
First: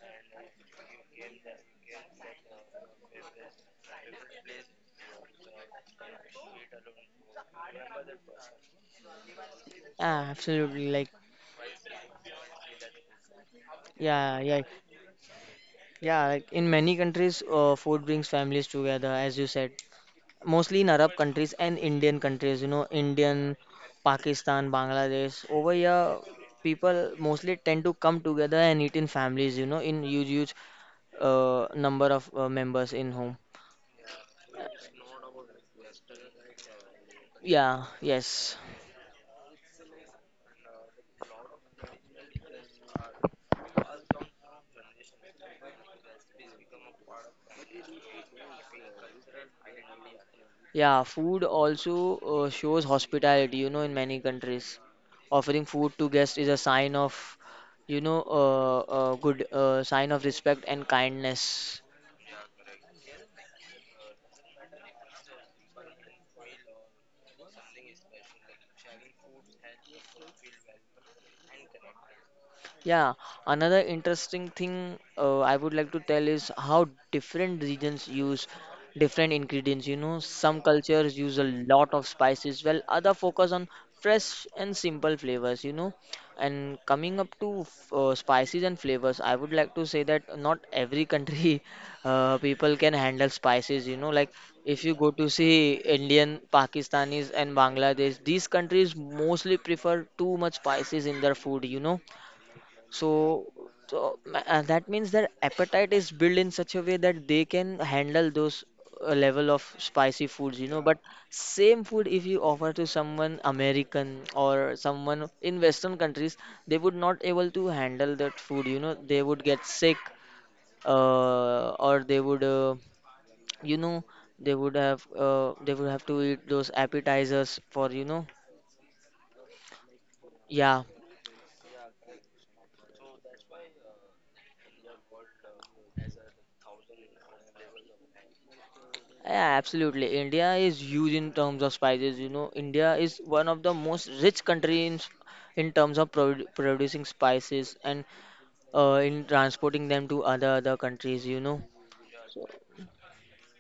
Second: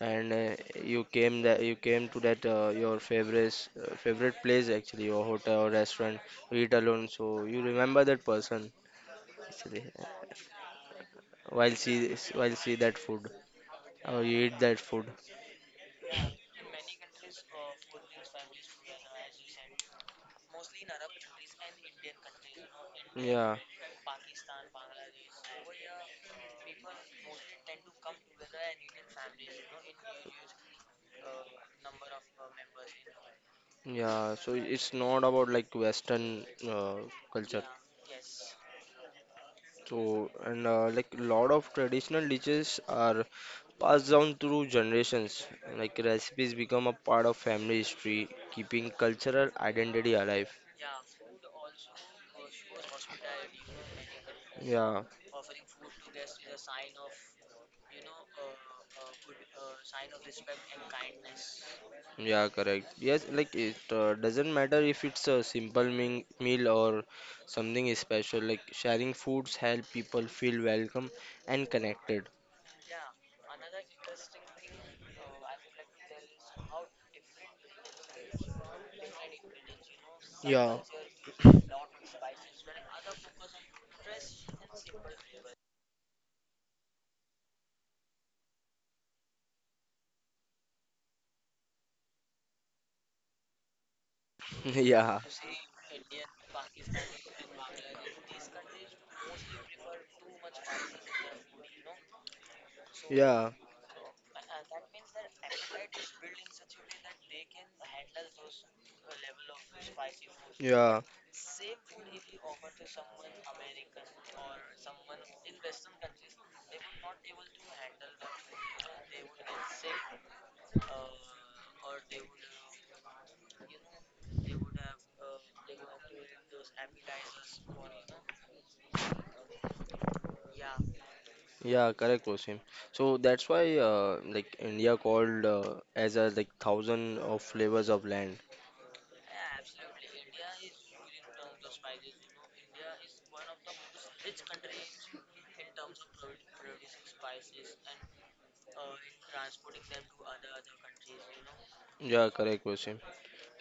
[SPEAKER 1] and you came to that your favorite place actually or hotel or restaurant, you eat alone so you remember that person actually
[SPEAKER 2] Yeah, absolutely. Like,
[SPEAKER 1] while see that food or
[SPEAKER 2] yeah,
[SPEAKER 1] you eat
[SPEAKER 2] yeah,
[SPEAKER 1] that food.
[SPEAKER 2] yeah. Like in many countries, food brings families together, as you said. Mostly in Arab countries and Indian countries. You know, Indian,
[SPEAKER 1] Yeah,
[SPEAKER 2] Pakistan, Bangladesh. Over here, people mostly tend to come together and eat in families. You know, in huge, huge number of members in home.
[SPEAKER 1] yeah, so it's not about like western culture.
[SPEAKER 2] Yeah. Yes.
[SPEAKER 1] So, and like lot of traditional dishes are passed down through generations. Like recipes become a part of family history, keeping cultural identity alive.
[SPEAKER 2] Yeah. Food also shows hospitality. You know, in many countries.
[SPEAKER 1] Yeah,
[SPEAKER 2] Offering food to guests is a sign of, you know, good sign of respect and kindness.
[SPEAKER 1] yeah, correct. Yes, like it doesn't matter if it's a simple meal or something special. Like sharing foods help people feel welcome and connected.
[SPEAKER 2] Yeah, another interesting thing I would like to tell is how different regions use different ingredients. You know, some
[SPEAKER 1] Yeah,
[SPEAKER 2] cultures use a lot of spices, while other focus on fresh and simple flavors. You know, and coming up to spices and flavors, I would like to say that not every country people can handle spices. You know, like if you go
[SPEAKER 1] yeah,
[SPEAKER 2] to see Indian, Pakistanis, and Bangladesh, these countries mostly prefer too much spices in their food. You know so,
[SPEAKER 1] yeah.
[SPEAKER 2] so that means their appetite is built in such a way that they can handle those level of spicy foods, you know. But
[SPEAKER 1] Yeah,
[SPEAKER 2] same food, if you offer to someone American or someone in Western countries, they would not able to handle that food, you know. They would get sick, or they would, you know, they would have, they would have to eat those appetizers for, you know, yeah,
[SPEAKER 1] yeah, correct, Wasim. So that's why, like India called as a like thousand of flavors of land.
[SPEAKER 2] yeah, absolutely. India is huge in terms of spices. You know, India is one of the most rich country in terms of producing spices and in transporting them to other other countries. You know.
[SPEAKER 1] Yeah, correct, Wasim.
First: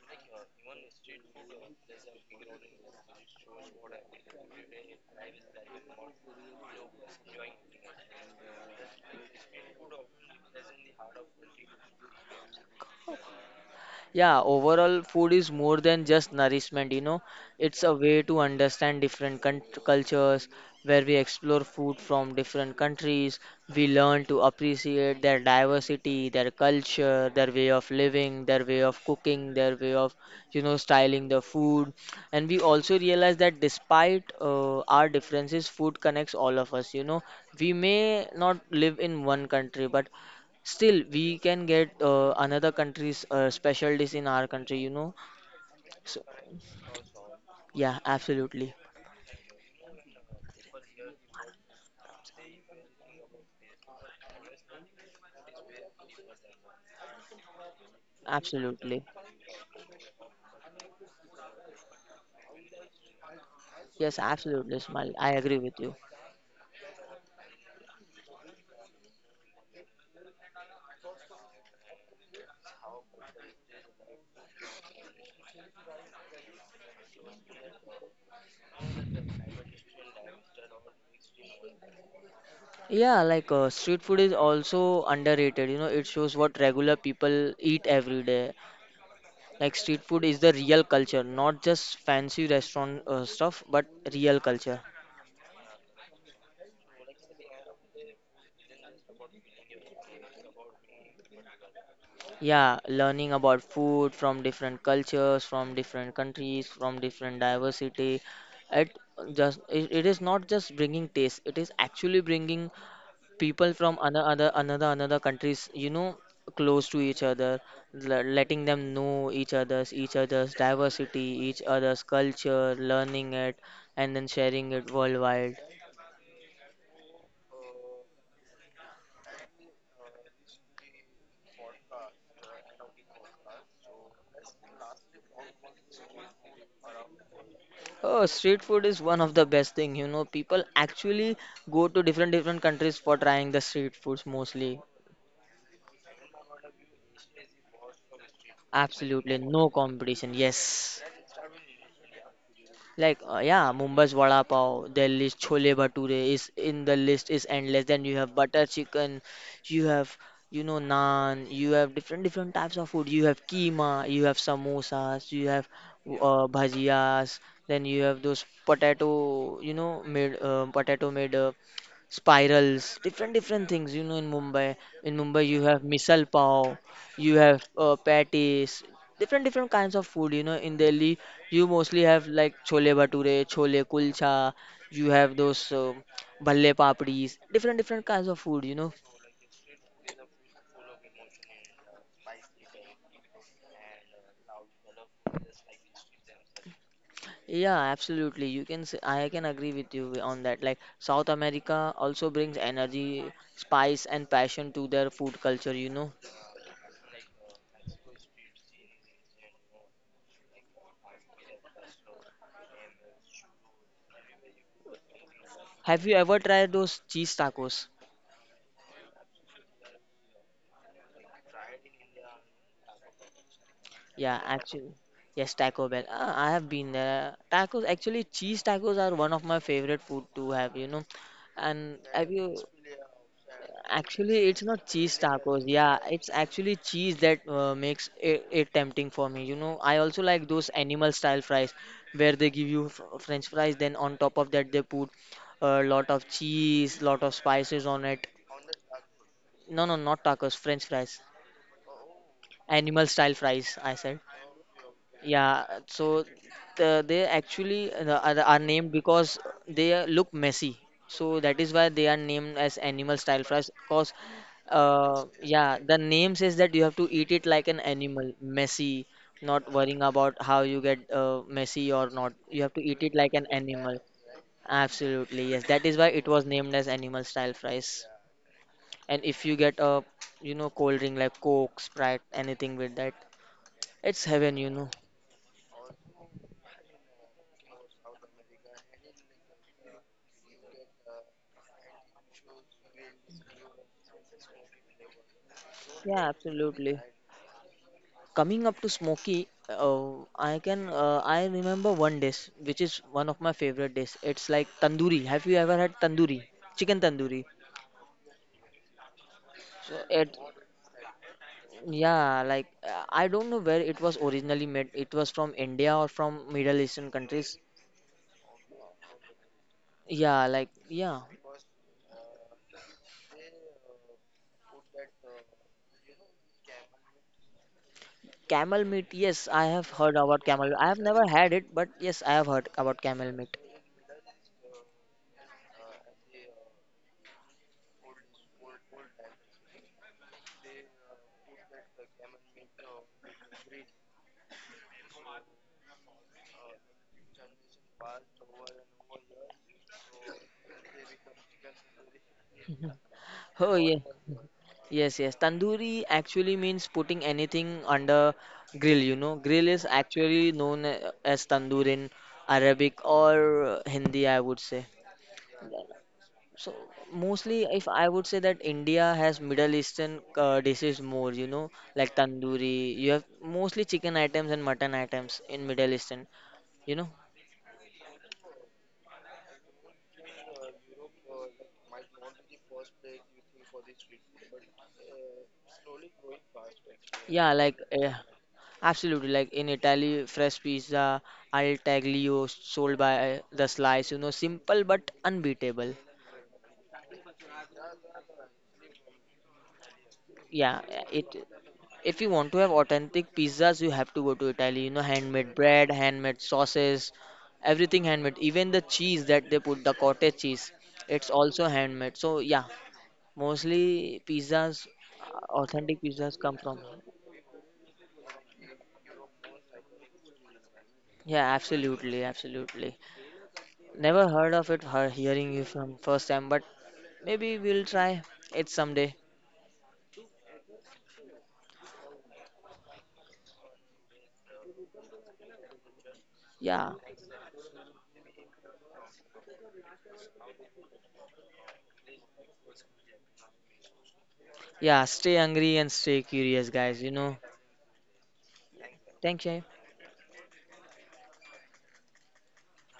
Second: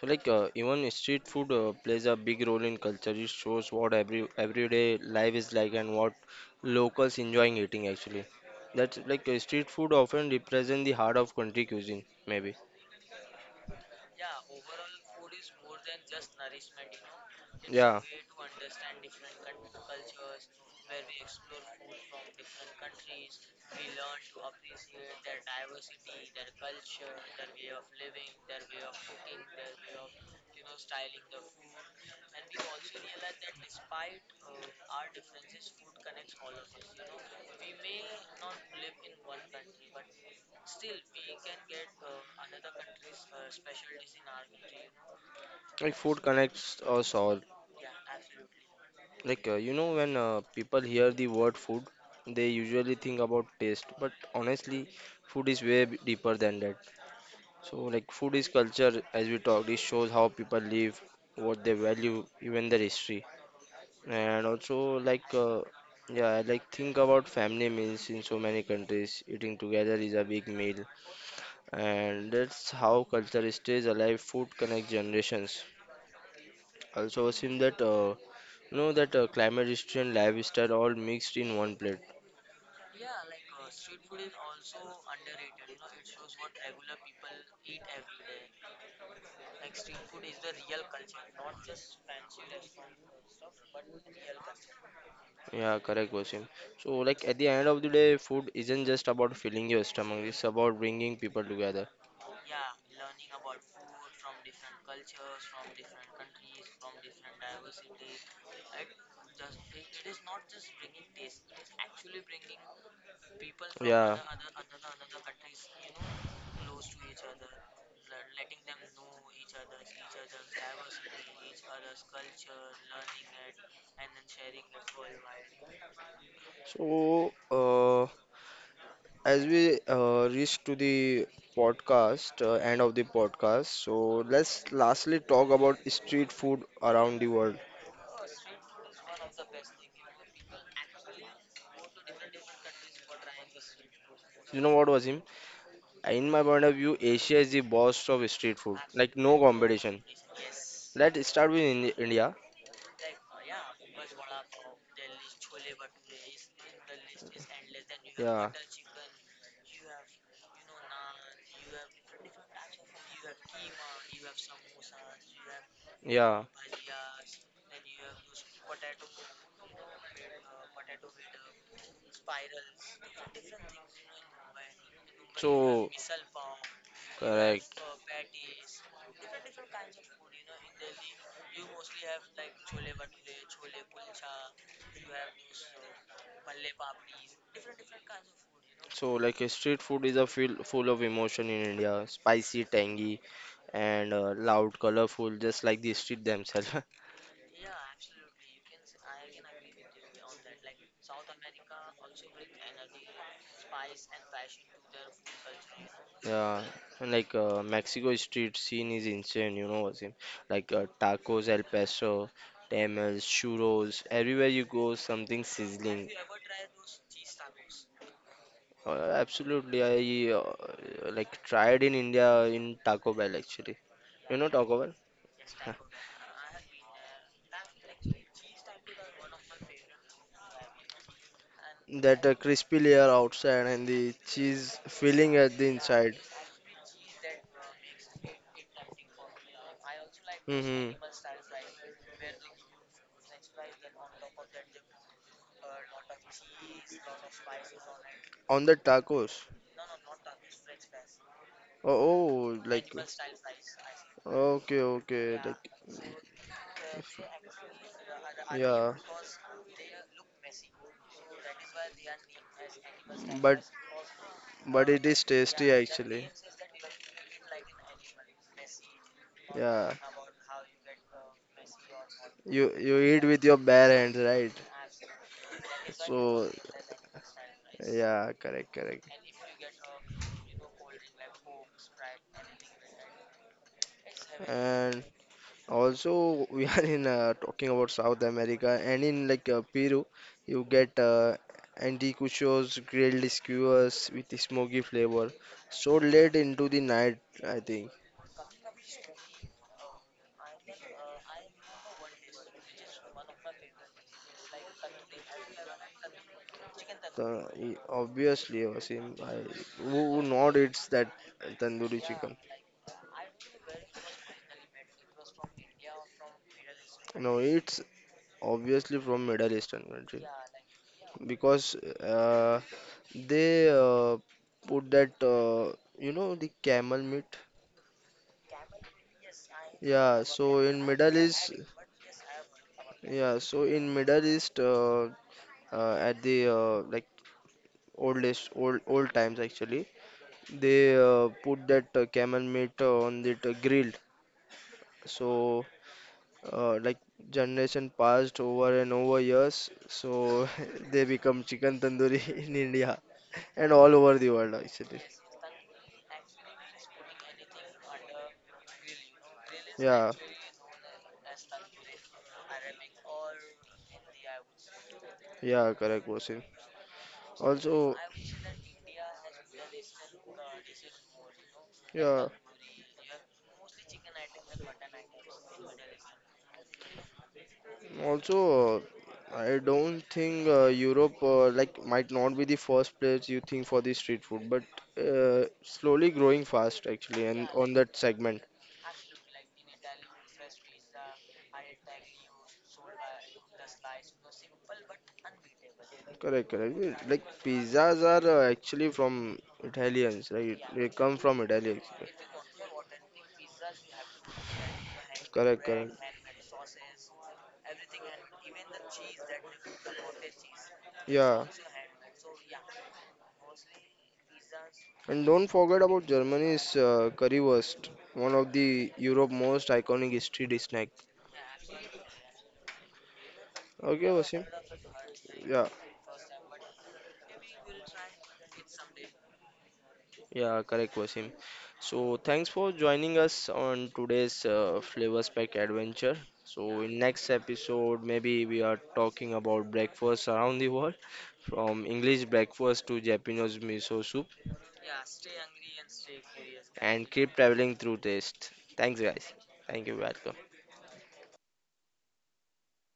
[SPEAKER 1] So like even street food plays a big role in culture. It shows what everyday life is like and what locals enjoying eating actually. That's like street food often represent the heart of country cuisine, maybe.
[SPEAKER 2] Yeah, overall, food is more than just nourishment, you know. It's a
[SPEAKER 1] Yeah.
[SPEAKER 2] way to understand different cultures where we explore food from different countries. We learn to appreciate their diversity, their culture, their way of living, their way of cooking, their way of, you know, styling the food. And we also realize that despite our differences, food connects all of us, you know. We may not live in one country, but still, we can get another country's special in our country, you know.
[SPEAKER 1] Like food
[SPEAKER 2] So,
[SPEAKER 1] connects us all.
[SPEAKER 2] yeah, absolutely.
[SPEAKER 1] Like, you know, when people hear the word food, they usually think about taste, but honestly, food is way deeper than that. So, like, food is culture,
[SPEAKER 2] Absolutely.
[SPEAKER 1] as we talked, it shows how people live, what they value, even their history.
[SPEAKER 2] Yes,
[SPEAKER 1] And
[SPEAKER 2] absolutely,
[SPEAKER 1] also,
[SPEAKER 2] Smile.
[SPEAKER 1] like,
[SPEAKER 2] I agree with you.
[SPEAKER 1] yeah, I like, think about family meals in so many countries. Eating together is a big meal, and that's how culture stays alive. Food connects generations. Also, I've seen that you know that climate history and lifestyle all mixed in one plate.
[SPEAKER 2] Yeah, like street food is also underrated. You know, it shows what regular people eat every day. Like street food is the real culture, not just fancy restaurant stuff, but real culture.
[SPEAKER 1] Yeah, correct, Wasim. So, like at the end of the day, food isn't just about filling your stomach; it's about bringing people together.
[SPEAKER 2] Yeah, learning about food from different cultures, from different countries, from different diversity. It it is not just bringing taste. It is actually bringing people from
[SPEAKER 1] Yeah.
[SPEAKER 2] another another countries. You know, close to each other, letting them know each other's diversity, each other's culture, learning it, and then sharing it worldwide.
[SPEAKER 1] So, as we reach to the podcast, end of the podcast, so let's lastly talk about street food around the world.
[SPEAKER 2] Oh, street food is one of the best thing, you know. People actually go to different different countries for trying the street foods
[SPEAKER 1] You know
[SPEAKER 2] mostly.
[SPEAKER 1] what, Wasim? In my point of view, Asia is the boss of street food. Like
[SPEAKER 2] Absolutely,
[SPEAKER 1] no
[SPEAKER 2] no
[SPEAKER 1] competition.
[SPEAKER 2] competition. Yes.
[SPEAKER 1] Let's start with India.
[SPEAKER 2] Like yeah, Mumbai's vada pav, Delhi's chole bhature is in the list is endless. Then you have
[SPEAKER 1] Yeah,
[SPEAKER 2] butter chicken, you have you know naan, you have different different types of food. You have keema, you have samosas, you have
[SPEAKER 1] yeah.
[SPEAKER 2] bhajias. Then you have those potato made spirals, different different things. You know, in Mumbai you have
[SPEAKER 1] So
[SPEAKER 2] misal pav, you have
[SPEAKER 1] correct.
[SPEAKER 2] patties, different different kinds of food. You know, in Delhi you mostly have like chole bhature, chole kulcha. You have those bhalle papdis, different different kinds of food. You know.
[SPEAKER 1] So like a street food is a feel full of emotion in India. Spicy, tangy, and loud, colorful, just like the street themselves.
[SPEAKER 2] Yeah, absolutely. I can agree with you on that. Like South America also brings energy, spice, and passion to their food culture. You know.
[SPEAKER 1] Yeah, and like Mexico street scene is insane, you know, Wasim. Like tacos, El Paso, tamales, churros, everywhere you go, something
[SPEAKER 2] Have
[SPEAKER 1] sizzling.
[SPEAKER 2] you ever tried those cheese tacos?
[SPEAKER 1] Absolutely, I like tried in India in Taco Bell actually.
[SPEAKER 2] Yeah,
[SPEAKER 1] You know Taco
[SPEAKER 2] actually.
[SPEAKER 1] Bell?
[SPEAKER 2] Yes, Taco Bell. Ah, I have been there. Tacos, actually, cheese tacos are one of my favorite food to have, you know. And
[SPEAKER 1] That
[SPEAKER 2] have you?
[SPEAKER 1] crispy layer outside and the
[SPEAKER 2] Actually, it's
[SPEAKER 1] cheese
[SPEAKER 2] not cheese
[SPEAKER 1] filling at
[SPEAKER 2] tacos.
[SPEAKER 1] the
[SPEAKER 2] Yeah,
[SPEAKER 1] inside.
[SPEAKER 2] it's actually cheese that makes it tempting for me. You know, I also like those
[SPEAKER 1] Hmm.
[SPEAKER 2] animal style fries where they give you f French fries, then on top of that they put a lot of cheese, lot of spices on it.
[SPEAKER 1] On the tacos.
[SPEAKER 2] No, no, not tacos, French fries.
[SPEAKER 1] Oh, oh like.
[SPEAKER 2] Animal style fries, I said.
[SPEAKER 1] Okay, okay. Like,
[SPEAKER 2] Yeah, so they
[SPEAKER 1] if-
[SPEAKER 2] actually are named
[SPEAKER 1] yeah.
[SPEAKER 2] because they look messy. So that is why they are named as animal style
[SPEAKER 1] But
[SPEAKER 2] fries. Because,
[SPEAKER 1] it is tasty
[SPEAKER 2] yeah, the
[SPEAKER 1] actually.
[SPEAKER 2] name says that you have to eat it like an animal, messy, not
[SPEAKER 1] Yeah.
[SPEAKER 2] worrying about how you get messy or not. You have
[SPEAKER 1] You
[SPEAKER 2] to
[SPEAKER 1] you
[SPEAKER 2] eat it
[SPEAKER 1] eat
[SPEAKER 2] like
[SPEAKER 1] with
[SPEAKER 2] an
[SPEAKER 1] your bare
[SPEAKER 2] animal.
[SPEAKER 1] hands, right?
[SPEAKER 2] Absolutely, yes. That is why it was
[SPEAKER 1] So
[SPEAKER 2] named as animal style fries.
[SPEAKER 1] yeah, correct, correct.
[SPEAKER 2] And if you get a, you know, cold drink like Coke, Sprite, anything with that, it's heaven, you know.
[SPEAKER 1] And also we are in talking about South America and in like Peru, you get anticuchos, grilled skewers with the smoky flavor. So
[SPEAKER 2] Yeah,
[SPEAKER 1] late into the
[SPEAKER 2] absolutely.
[SPEAKER 1] night, I think.
[SPEAKER 2] Coming up to smoky, I remember one dish which is one of my favorite dish. It's like tandoori. Have you ever had tandoori? Chicken tandoori.
[SPEAKER 1] Obviously, Wasim, I,
[SPEAKER 2] So
[SPEAKER 1] who
[SPEAKER 2] it,
[SPEAKER 1] not eats that tandoori chicken?
[SPEAKER 2] yeah, like I don't know where it was originally made. It was from India or from Middle Eastern
[SPEAKER 1] No,
[SPEAKER 2] countries.
[SPEAKER 1] it's obviously from Middle Eastern country
[SPEAKER 2] Yeah, like yeah,
[SPEAKER 1] because they put that you know the camel meat.
[SPEAKER 2] camel meat. Yes, I have heard
[SPEAKER 1] Yeah,
[SPEAKER 2] about
[SPEAKER 1] so
[SPEAKER 2] camel.
[SPEAKER 1] in
[SPEAKER 2] I have
[SPEAKER 1] Middle
[SPEAKER 2] never
[SPEAKER 1] East,
[SPEAKER 2] had it, but yes, I have heard about camel
[SPEAKER 1] yeah,
[SPEAKER 2] meat.
[SPEAKER 1] so in Middle East at the like oldest old times actually they put that camel meat on the grilled. So like generation passed over and over years, so they become chicken tandoori in India and
[SPEAKER 2] Oh
[SPEAKER 1] all
[SPEAKER 2] yeah.
[SPEAKER 1] over the world actually.
[SPEAKER 2] Yes, yes. Tandoori actually means putting anything under grill, you know. Grill is
[SPEAKER 1] Yeah,
[SPEAKER 2] actually known as tandoor in Arabic or Hindi, I would say.
[SPEAKER 1] yeah, correct, Wasim.
[SPEAKER 2] So mostly if
[SPEAKER 1] Also,
[SPEAKER 2] I would say that India has Middle Eastern dishes more, you know, like
[SPEAKER 1] yeah,
[SPEAKER 2] tandoori. You have mostly chicken items and mutton items in Middle Eastern, you know.
[SPEAKER 1] also. I don't think Europe like might not be the first place you think for the street food, but slowly growing fast actually, and
[SPEAKER 2] Yeah,
[SPEAKER 1] on
[SPEAKER 2] like
[SPEAKER 1] that segment.
[SPEAKER 2] absolutely. Like in Italy, fresh pizza al taglio sold by the slice. You know, simple but unbeatable.
[SPEAKER 1] Correct, correct. Eh, like pizzas are actually from Italians, right?
[SPEAKER 2] Yeah,
[SPEAKER 1] They
[SPEAKER 2] eh,
[SPEAKER 1] come from
[SPEAKER 2] it.
[SPEAKER 1] Italy. Actually.
[SPEAKER 2] If you want to have authentic pizzas, you have to go to Italy. You know, handmade
[SPEAKER 1] Correct,
[SPEAKER 2] bread,
[SPEAKER 1] correct.
[SPEAKER 2] handmade sauces, everything handmade. Even the cheese that they put, the cottage cheese, it's
[SPEAKER 1] Yeah,
[SPEAKER 2] also handmade. So yeah, mostly pizzas,
[SPEAKER 1] and don't forget
[SPEAKER 2] authentic
[SPEAKER 1] about
[SPEAKER 2] pizzas come
[SPEAKER 1] Germany's
[SPEAKER 2] from.
[SPEAKER 1] currywurst, one of the Europe most iconic street snack.
[SPEAKER 2] Yeah, absolutely, absolutely.
[SPEAKER 1] Okay,
[SPEAKER 2] Never
[SPEAKER 1] Wasim.
[SPEAKER 2] heard of it, her hearing you
[SPEAKER 1] Yeah,
[SPEAKER 2] from first time, but maybe we'll try it someday.
[SPEAKER 1] yeah, correct, Wasim. So, thanks for joining us on today's Flavor Spec adventure. So,
[SPEAKER 2] Yeah.
[SPEAKER 1] in next episode, maybe we are talking about breakfast around the world, from English breakfast to Japanese miso soup,
[SPEAKER 2] Yeah, stay hungry and stay curious, guys,
[SPEAKER 1] and
[SPEAKER 2] you
[SPEAKER 1] keep
[SPEAKER 2] know.
[SPEAKER 1] traveling through taste. Thanks, guys.
[SPEAKER 2] Thank you.
[SPEAKER 1] Thank you, welcome.